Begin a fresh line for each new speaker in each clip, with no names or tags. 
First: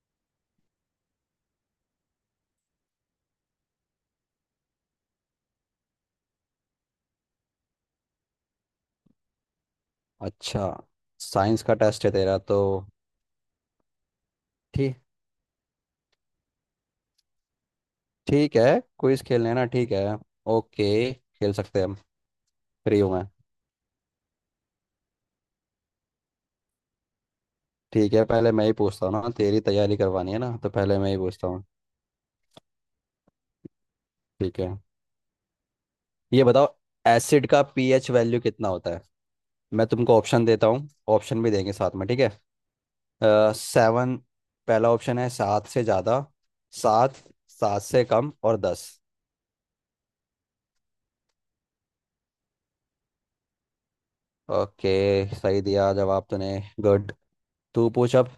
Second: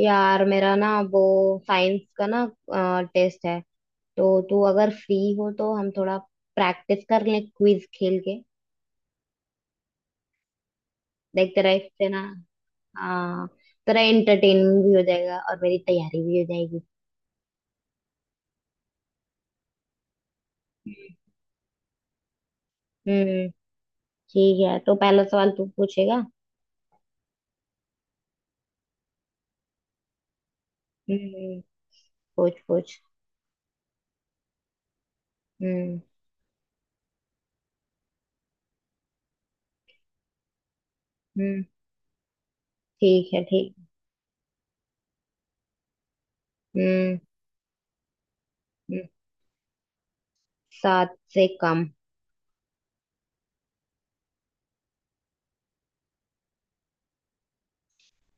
यार मेरा ना वो साइंस का ना टेस्ट है। तो तू अगर फ्री हो तो हम थोड़ा प्रैक्टिस कर लें क्विज खेल के।
अच्छा।
देख
साइंस
तेरा
का टेस्ट
इससे
है
ना।
तेरा तो।
हाँ, तेरा एंटरटेनमेंट भी
ठीक।
हो जाएगा और मेरी तैयारी भी हो जाएगी।
ठीक है। क्विज खेलने ना? ठीक है। ओके। खेल सकते हैं हम। फ्री हूँ मैं।
हम्म। ठीक है, तो पहला सवाल तू पूछेगा।
ठीक है, पहले मैं ही पूछता हूँ ना, तेरी तैयारी करवानी है ना, तो पहले मैं ही पूछता
हम्म।
हूँ।
पूछ पूछ।
ठीक है,
हम्म।
ये बताओ, एसिड का पीएच वैल्यू कितना होता है? मैं तुमको ऑप्शन देता हूँ। ऑप्शन भी
हम्म,
देंगे साथ में, ठीक है।
ठीक है ठीक।
सेवन। पहला ऑप्शन है सात से ज़्यादा, सात,
हम्म।
सात से कम, और 10।
हम्म, सात से कम।
ओके, सही दिया जवाब तूने। गुड। तू पूछ अब।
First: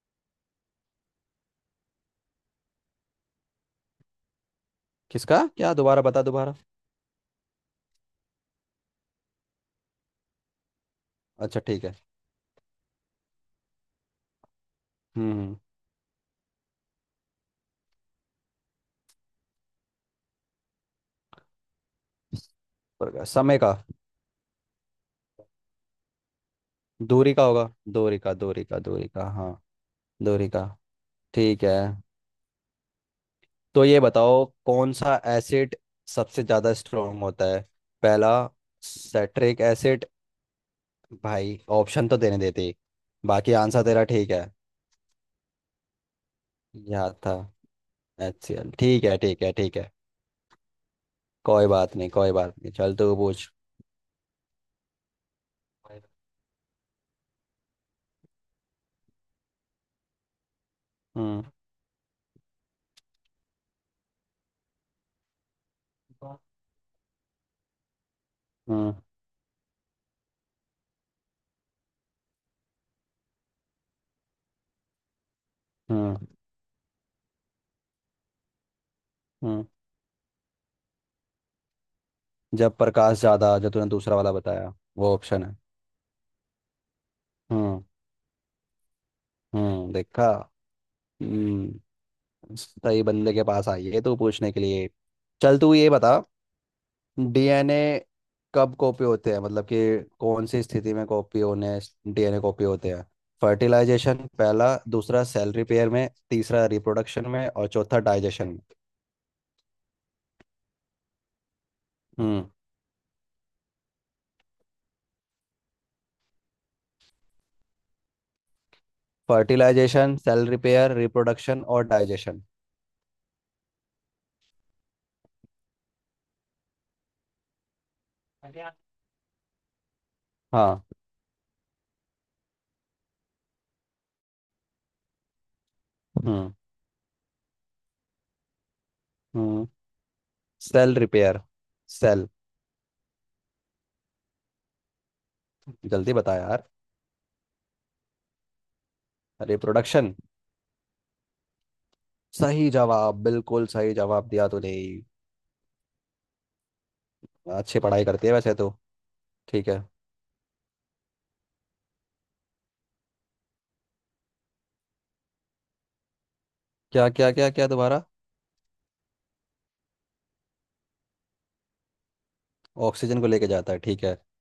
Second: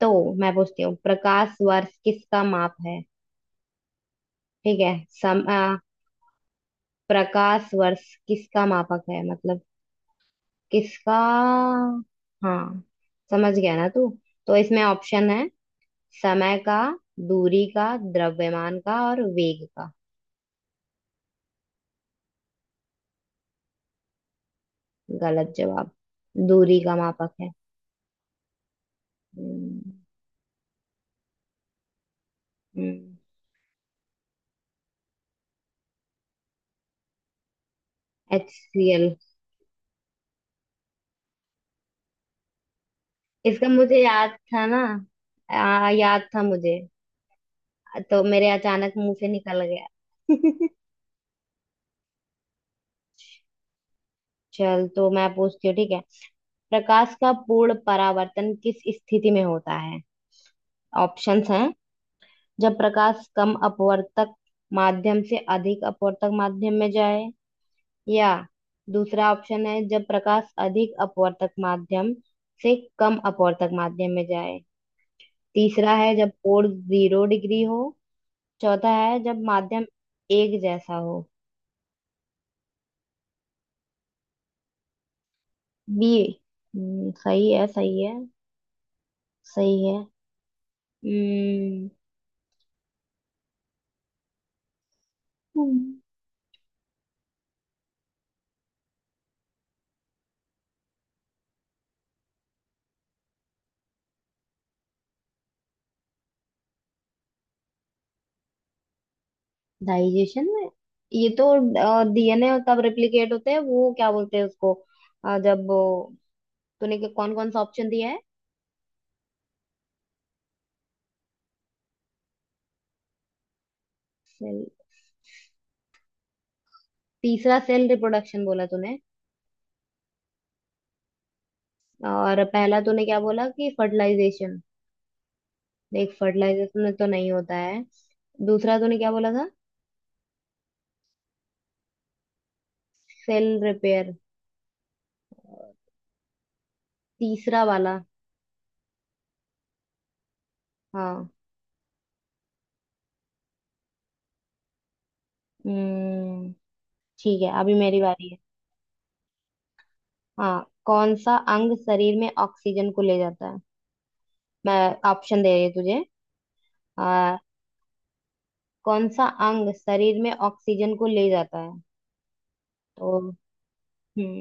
तो मैं पूछती हूँ, प्रकाश वर्ष किसका माप है? ठीक है। सम,
किसका क्या? दोबारा बता, दोबारा।
प्रकाश वर्ष किसका मापक है मतलब, किसका?
अच्छा, ठीक है।
हाँ, समझ गया ना तू? तो इसमें ऑप्शन
हम्म।
है,
हम्म।
समय का, दूरी का, द्रव्यमान का और वेग का।
समय का।
गलत जवाब। दूरी का मापक
दूरी का
है।
होगा। दूरी का, दूरी का, दूरी का, हाँ।
हम्म।
दूरी का। ठीक है, तो ये बताओ, कौन सा एसिड सबसे ज्यादा स्ट्रांग होता है? पहला,
H C L.
Citric acid. भाई, ऑप्शन तो देने देते। बाकी
इसका
आंसर
मुझे
तेरा
याद
ठीक है।
था ना। याद था मुझे।
याद था।
तो
एच
मेरे
सी एल।
अचानक
ठीक
मुंह
है,
से
ठीक है,
निकल
ठीक
गया।
है। कोई बात नहीं, कोई बात नहीं, चल तू पूछ।
चल, तो मैं पूछती हूँ ठीक है। प्रकाश का पूर्ण परावर्तन किस स्थिति में होता है?
हम्म।
ऑप्शंस हैं, जब प्रकाश कम अपवर्तक माध्यम से अधिक अपवर्तक माध्यम में जाए, या
हम्म।
दूसरा ऑप्शन है जब प्रकाश अधिक अपवर्तक माध्यम से कम अपवर्तक माध्यम में जाए, तीसरा है
हम्म।
जब कोण जीरो डिग्री हो, चौथा है जब
हम्म।
माध्यम एक जैसा हो।
जब प्रकाश ज्यादा, जो तूने दूसरा वाला बताया वो ऑप्शन है।
बी। सही है
हम्म।
सही है। सही
हम्म,
है।
देखा।
हम्म।
हम्म। सही बंदे के पास आई है तू पूछने के लिए। चल तू ये बता, डीएनए कब कॉपी होते हैं, मतलब कि कौन सी स्थिति में कॉपी होने, डीएनए कॉपी होते हैं? फर्टिलाइजेशन पहला, दूसरा सेल रिपेयर में, तीसरा रिप्रोडक्शन में, और चौथा डाइजेशन में।
डाइजेशन में। ये तो
हम्म।
डीएनए कब रेप्लिकेट होते हैं वो क्या बोलते हैं उसको? अ, जब वो- तूने कौन कौन सा ऑप्शन दिया है?
फर्टिलाइजेशन, सेल रिपेयर, रिप्रोडक्शन, और डाइजेशन।
सेल। तीसरा सेल रिप्रोडक्शन बोला तूने।
हाँ।
और पहला तूने क्या बोला कि फर्टिलाइजेशन। देख
हम्म।
फर्टिलाइजेशन में तो नहीं होता है। दूसरा तूने क्या बोला था?
हम्म। Cell repair. Cell,
cell repair.
जल्दी बता यार।
तीसरा वाला।
अरे, प्रोडक्शन।
हाँ।
सही जवाब, बिल्कुल सही जवाब दिया तूने।
हम्म। ठीक है, अभी
अच्छी
मेरी
पढ़ाई करती
बारी
है
है।
वैसे तो। ठीक है।
हाँ, कौन सा अंग शरीर में ऑक्सीजन को ले जाता है? मैं ऑप्शन दे रही हूँ तुझे।
क्या, क्या, क्या, क्या? दोबारा।
कौन सा अंग शरीर में ऑक्सीजन को ले जाता है? तो
ऑक्सीजन को लेके जाता है, ठीक है।
हम्म,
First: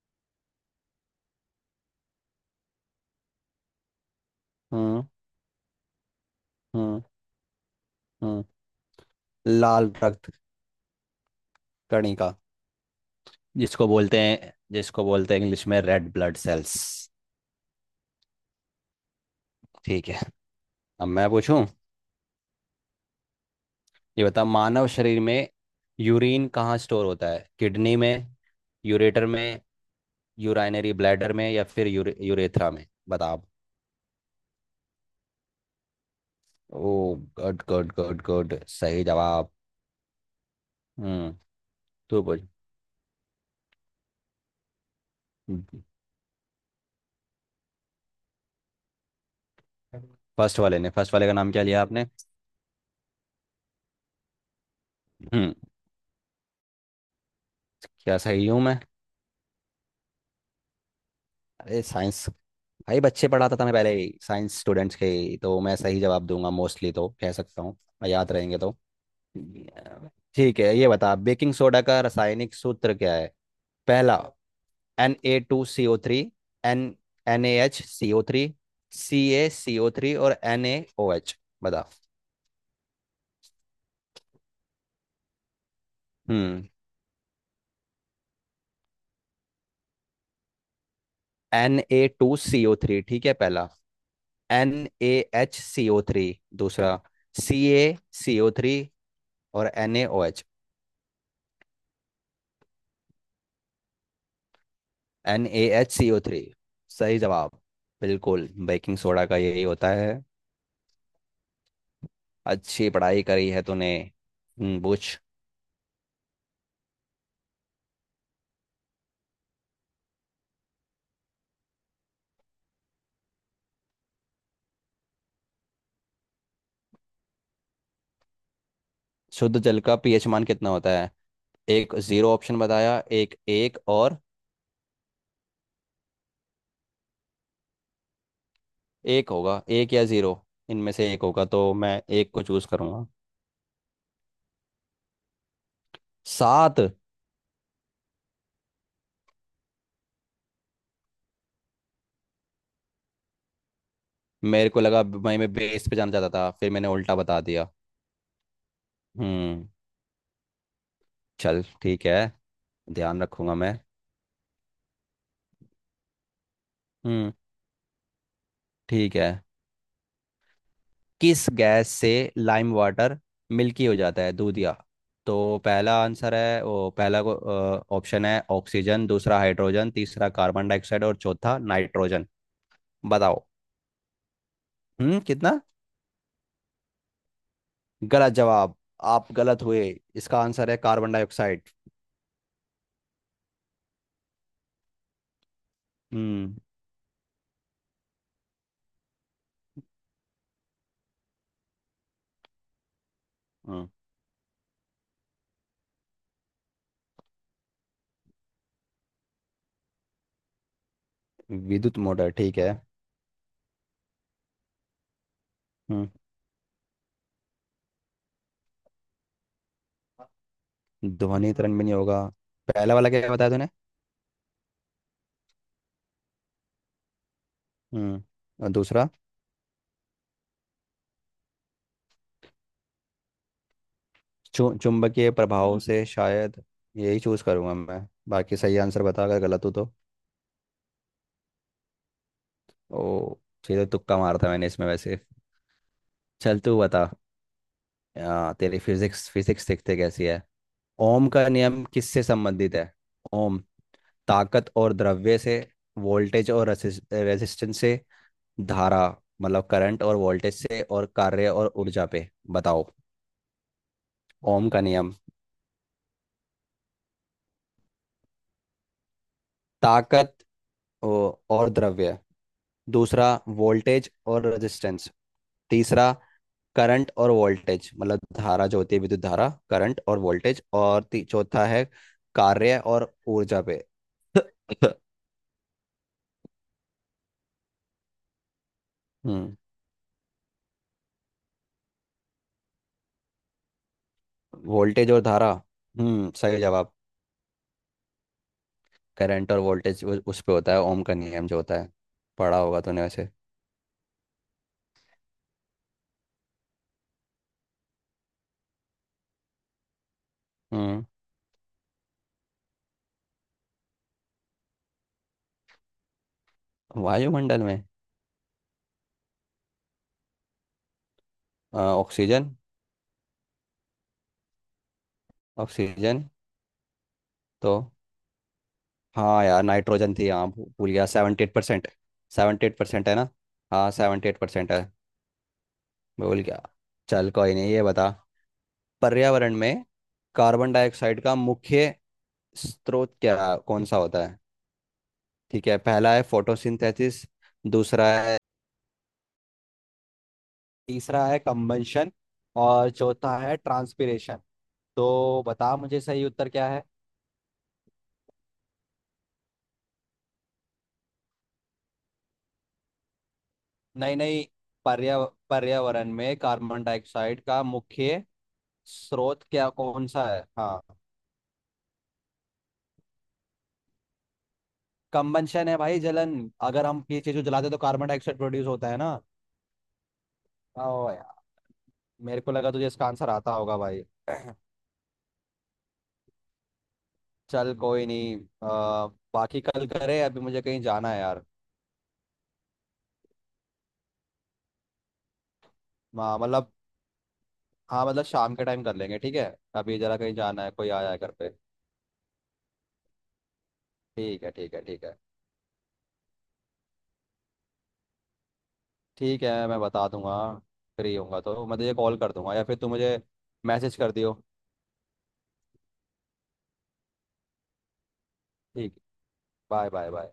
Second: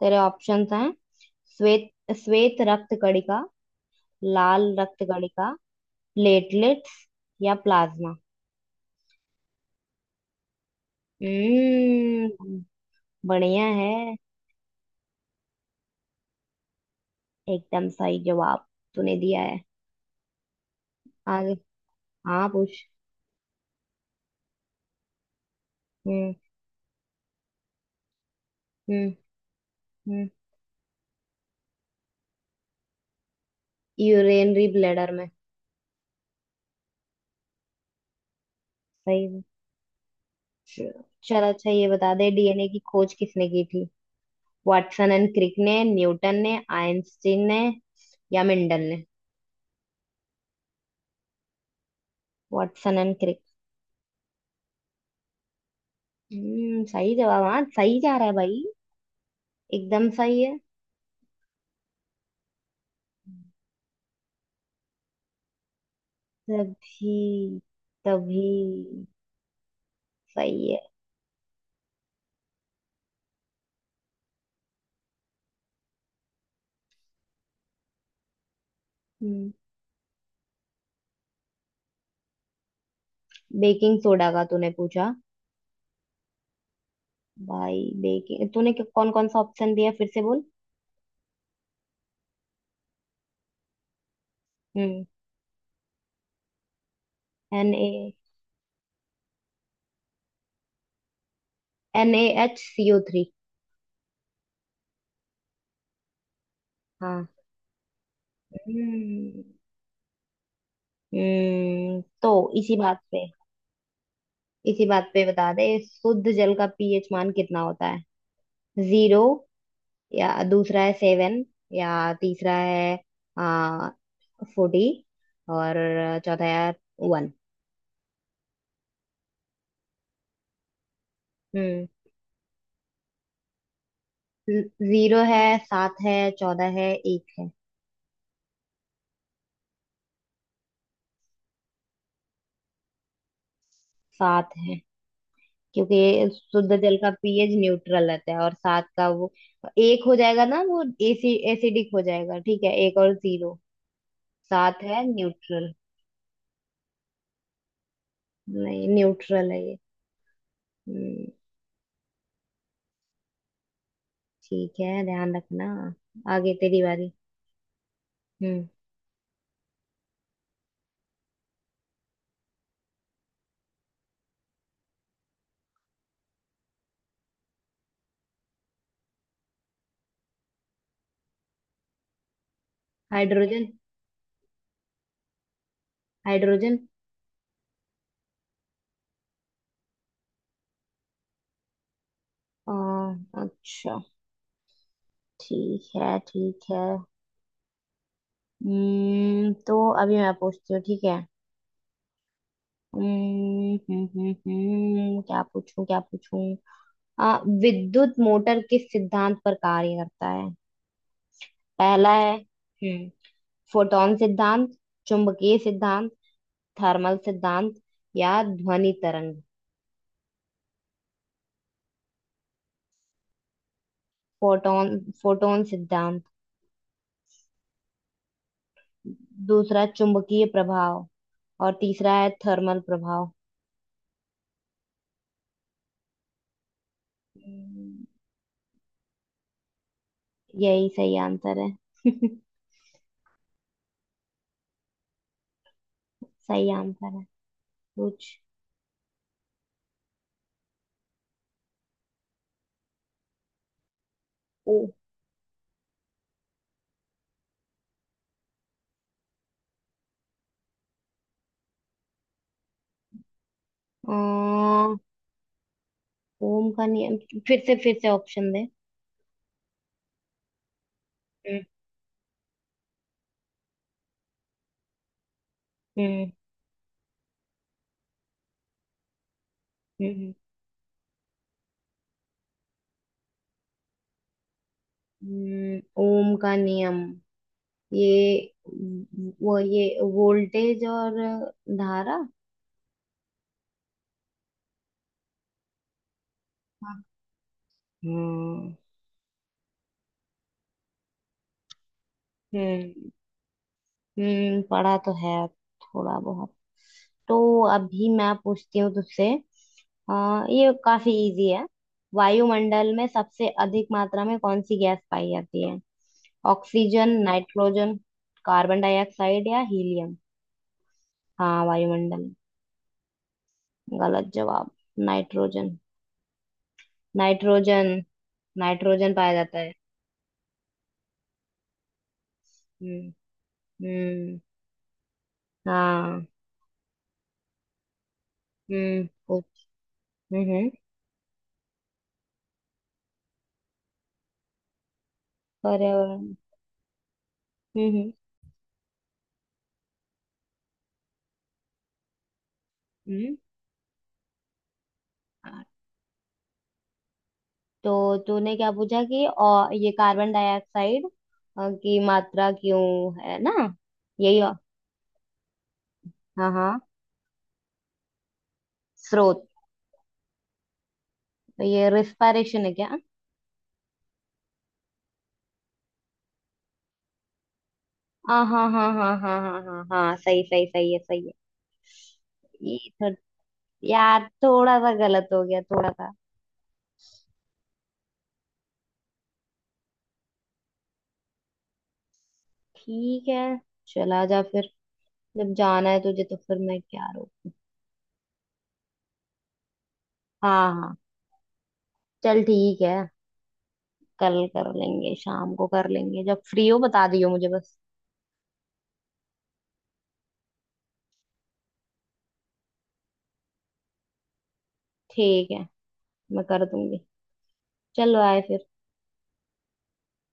तेरे ऑप्शंस हैं, श्वेत, श्वेत रक्त कणिका, लाल रक्त
हम्म।
कणिका, प्लेटलेट्स
हम्म।
या प्लाज्मा।
हम्म। लाल रक्त कणिका।
हम्म। बढ़िया
जिसको
है।
बोलते हैं जिसको बोलते हैं इंग्लिश में रेड ब्लड सेल्स।
एकदम सही जवाब तूने दिया है।
ठीक है। अब मैं
आगे।
पूछूं।
हाँ, पूछ।
ये बता, मानव शरीर में
हम्म।
यूरिन कहाँ स्टोर होता है? किडनी में,
हम्म।
यूरेटर में,
हम्म,
यूराइनरी ब्लैडर में, या फिर यूरेथ्रा में? बता आप।
यूरेनरी ब्लैडर में।
Oh, good, good, good, good, सही
सही है।
जवाब। हम्म।
चल, अच्छा ये बता
तो
दे
बोल।
डीएनए की खोज किसने की थी? वाटसन एंड क्रिक ने, न्यूटन ने, आइंस्टीन ने या मेंडल ने?
फर्स्ट वाले ने, फर्स्ट वाले का नाम क्या लिया आपने?
Watson and Crick.
हम्म।
हम्म, सही जवाब। हाँ, सही जा
क्या
रहा है
सही हूँ
भाई।
मैं?
एकदम सही है।
अरे, साइंस। भाई, बच्चे पढ़ाता था मैं पहले ही, साइंस स्टूडेंट्स के ही, तो मैं सही जवाब दूंगा मोस्टली, तो कह
तभी,
सकता हूँ मैं, याद
तभी।
रहेंगे तो। ठीक
सही
है,
है।
ये बता, बेकिंग सोडा का रासायनिक सूत्र क्या है? पहला, N A two C O three. N N A H C O three. C A
हम्म।
सी ओ थ्री, और एन ए ओ एच। बता।
बेकिंग सोडा का तूने पूछा?
हम्म।
भाई बेकिंग तूने कौन कौन सा ऑप्शन दिया फिर से बोल?
N A two C O three, ठीक है, पहला। एन
हम्म।
A H C O three, दूसरा। C
N
A
A
C O three, और N A O H.
N A H C O three.
N A H C O three, सही
हाँ।
जवाब। बिल्कुल, बेकिंग सोडा का
हम्म।
यही होता है।
तो इसी
अच्छी
बात
पढ़ाई
पे,
करी है तूने।
इसी बात
पूछ।
पे बता दे शुद्ध जल का पीएच मान कितना होता है? जीरो, या दूसरा है सेवन, या तीसरा है आ, फोर्टी, और चौथा है वन।
शुद्ध जल का पीएच मान कितना होता है?
हम्म।
एक जीरो ऑप्शन बताया, एक एक और।
जीरो है, सात है, चौदह है, एक है।
एक होगा, एक या जीरो, इनमें से एक होगा, तो मैं एक को चूज करूंगा।
सात है, क्योंकि शुद्ध
सात?
जल का पीएच न्यूट्रल रहता है, और सात का वो, एक हो जाएगा ना वो, एसी एसिडिक हो जाएगा। ठीक है, एक और जीरो।
मेरे को
सात
लगा
है
भाई मैं
न्यूट्रल।
बेस पे जाना चाहता था, फिर मैंने उल्टा बता दिया।
नहीं, न्यूट्रल है
हम्म।
ये। हम्म।
चल ठीक है, ध्यान रखूंगा मैं।
ठीक है, ध्यान रखना। आगे तेरी बारी।
हम्म।
हम्म।
ठीक है, किस गैस से लाइम वाटर मिल्की हो जाता है, दूधिया? तो, पहला आंसर है वो, पहला को ऑप्शन है ऑक्सीजन, दूसरा हाइड्रोजन, तीसरा कार्बन डाइऑक्साइड, और चौथा नाइट्रोजन। बताओ।
हाइड्रोजन।
हम्म, कितना?
हाइड्रोजन।
गलत जवाब, आप गलत हुए। इसका आंसर है कार्बन डाइऑक्साइड।
अ, अच्छा। ठीक है
हम्म।
ठीक है। हम्म, तो अभी मैं पूछती हूँ ठीक है।
हम्म,
क्या पूछूं क्या पूछूं? अ, विद्युत मोटर किस सिद्धांत पर कार्य करता है?
विद्युत
पहला
मोटर,
है
ठीक है।
हम्म, फोटोन सिद्धांत, चुंबकीय
हम्म।
सिद्धांत, थर्मल सिद्धांत या ध्वनि तरंग।
ध्वनि तरंग भी नहीं होगा। पहला वाला क्या बताया तूने?
फोटोन, फोटोन सिद्धांत।
हम्म। और दूसरा?
दूसरा चुंबकीय प्रभाव और तीसरा है थर्मल
चुंबकीय प्रभाव, हम्म, से शायद। यही चूज करूंगा
प्रभाव।
मैं। बाकी सही आंसर बता अगर गलत हो तो।
यही सही आंसर है।
ओ। सीधे तुक्का मारा था मैंने इसमें वैसे। चल
सही
तू बता।
आंसर है। पूछ।
तेरी फिजिक्स फिजिक्स देखते कैसी है। ओम का नियम किससे संबंधित है? ओम। ताकत
ओ।
और द्रव्य से, वोल्टेज और रेजिस्टेंस से, धारा मतलब करंट और वोल्टेज से, और कार्य और ऊर्जा पे। बताओ।
अ,
ओम का नियम।
ओम का नियम। फिर से ऑप्शन दे।
ताकत
हम्म।
और द्रव्य, दूसरा वोल्टेज और रेजिस्टेंस, तीसरा
हम्म।
करंट और वोल्टेज मतलब धारा जो होती है, विद्युत धारा, करंट और
हम्म,
वोल्टेज, और चौथा है कार्य और ऊर्जा पे।
ओम का नियम, ये,
हम्म,
वो, ये, वोल्टेज और धारा।
वोल्टेज और धारा। हम्म, सही जवाब।
हाँ। हम्म।
करंट और वोल्टेज, उस पे होता है ओम का नियम जो होता है। पढ़ा होगा तूने
हम्म,
वैसे।
पढ़ा तो है थोड़ा बहुत। तो अभी मैं पूछती हूँ तुझसे। ये
हम्म।
काफी इजी है। वायुमंडल में सबसे अधिक मात्रा में कौन सी गैस पाई जाती है? ऑक्सीजन,
वायुमंडल में?
नाइट्रोजन, कार्बन डाइऑक्साइड या हीलियम? हाँ, वायुमंडल।
ऑक्सीजन।
गलत जवाब। नाइट्रोजन,
ऑक्सीजन, तो?
नाइट्रोजन। नाइट्रोजन पाया
हाँ
जाता
यार,
है।
नाइट्रोजन थी, हाँ, भूल गया। 78%। 78%
हम्म।
है ना? हाँ, सेवेंटी एट
हम्म।
परसेंट है।
हाँ।
भूल गया। चल कोई नहीं, ये बता।
हम्म। ओ-
पर्यावरण में
हम्म।
कार्बन डाइऑक्साइड का मुख्य स्रोत क्या, कौन सा होता है? ठीक है, पहला
पर्यावरण।
है फोटोसिंथेसिस,
हम्म।
दूसरा
हम्म।
है, तीसरा है कंबंशन, और चौथा है ट्रांसपिरेशन। तो
हम्म।
बता मुझे, सही उत्तर क्या है।
तो तूने क्या पूछा कि और ये कार्बन डाइऑक्साइड की मात्रा क्यों, है ना?
नहीं
यही।
नहीं, पर्या पर्यावरण में
हाँ हाँ।
कार्बन डाइऑक्साइड का मुख्य स्रोत
स्रोत।
क्या, कौन सा है? हाँ।
ये रिस्पायरेशन है क्या?
कंबंशन है भाई, जलन। अगर हम ये चीज को जलाते हैं तो कार्बन डाइऑक्साइड
हाँ हाँ
प्रोड्यूस
हाँ
होता है
हाँ
ना।
हाँ हाँ हाँ हाँ, सही सही सही है
ओ
सही है।
यार, मेरे को लगा
ये
तुझे इसका
थोड़,
आंसर आता होगा भाई।
यार थोड़ा सा गलत हो गया, थोड़ा सा।
चल कोई नहीं। आ, बाकी कल करे, अभी मुझे कहीं जाना है यार।
ठीक है, चला जा फिर। जब जाना है तुझे तो फिर
मतलब,
मैं क्या रोकूं?
हाँ, मतलब शाम के टाइम कर लेंगे, ठीक है। अभी जरा कहीं जाना है,
हाँ
कोई
हाँ।
आया है घर पे।
चल ठीक है। कल
ठीक है,
कर
ठीक है, ठीक
लेंगे,
है।
शाम को कर लेंगे, जब फ्री हो बता दियो मुझे बस।
ठीक है, मैं बता दूंगा। फ्री होऊंगा तो मैं तुझे कॉल कर दूंगा, या फिर तू मुझे मैसेज कर दियो।
ठीक है, मैं कर दूंगी। चलो, आए फिर।
ठीक। Bye, bye, bye.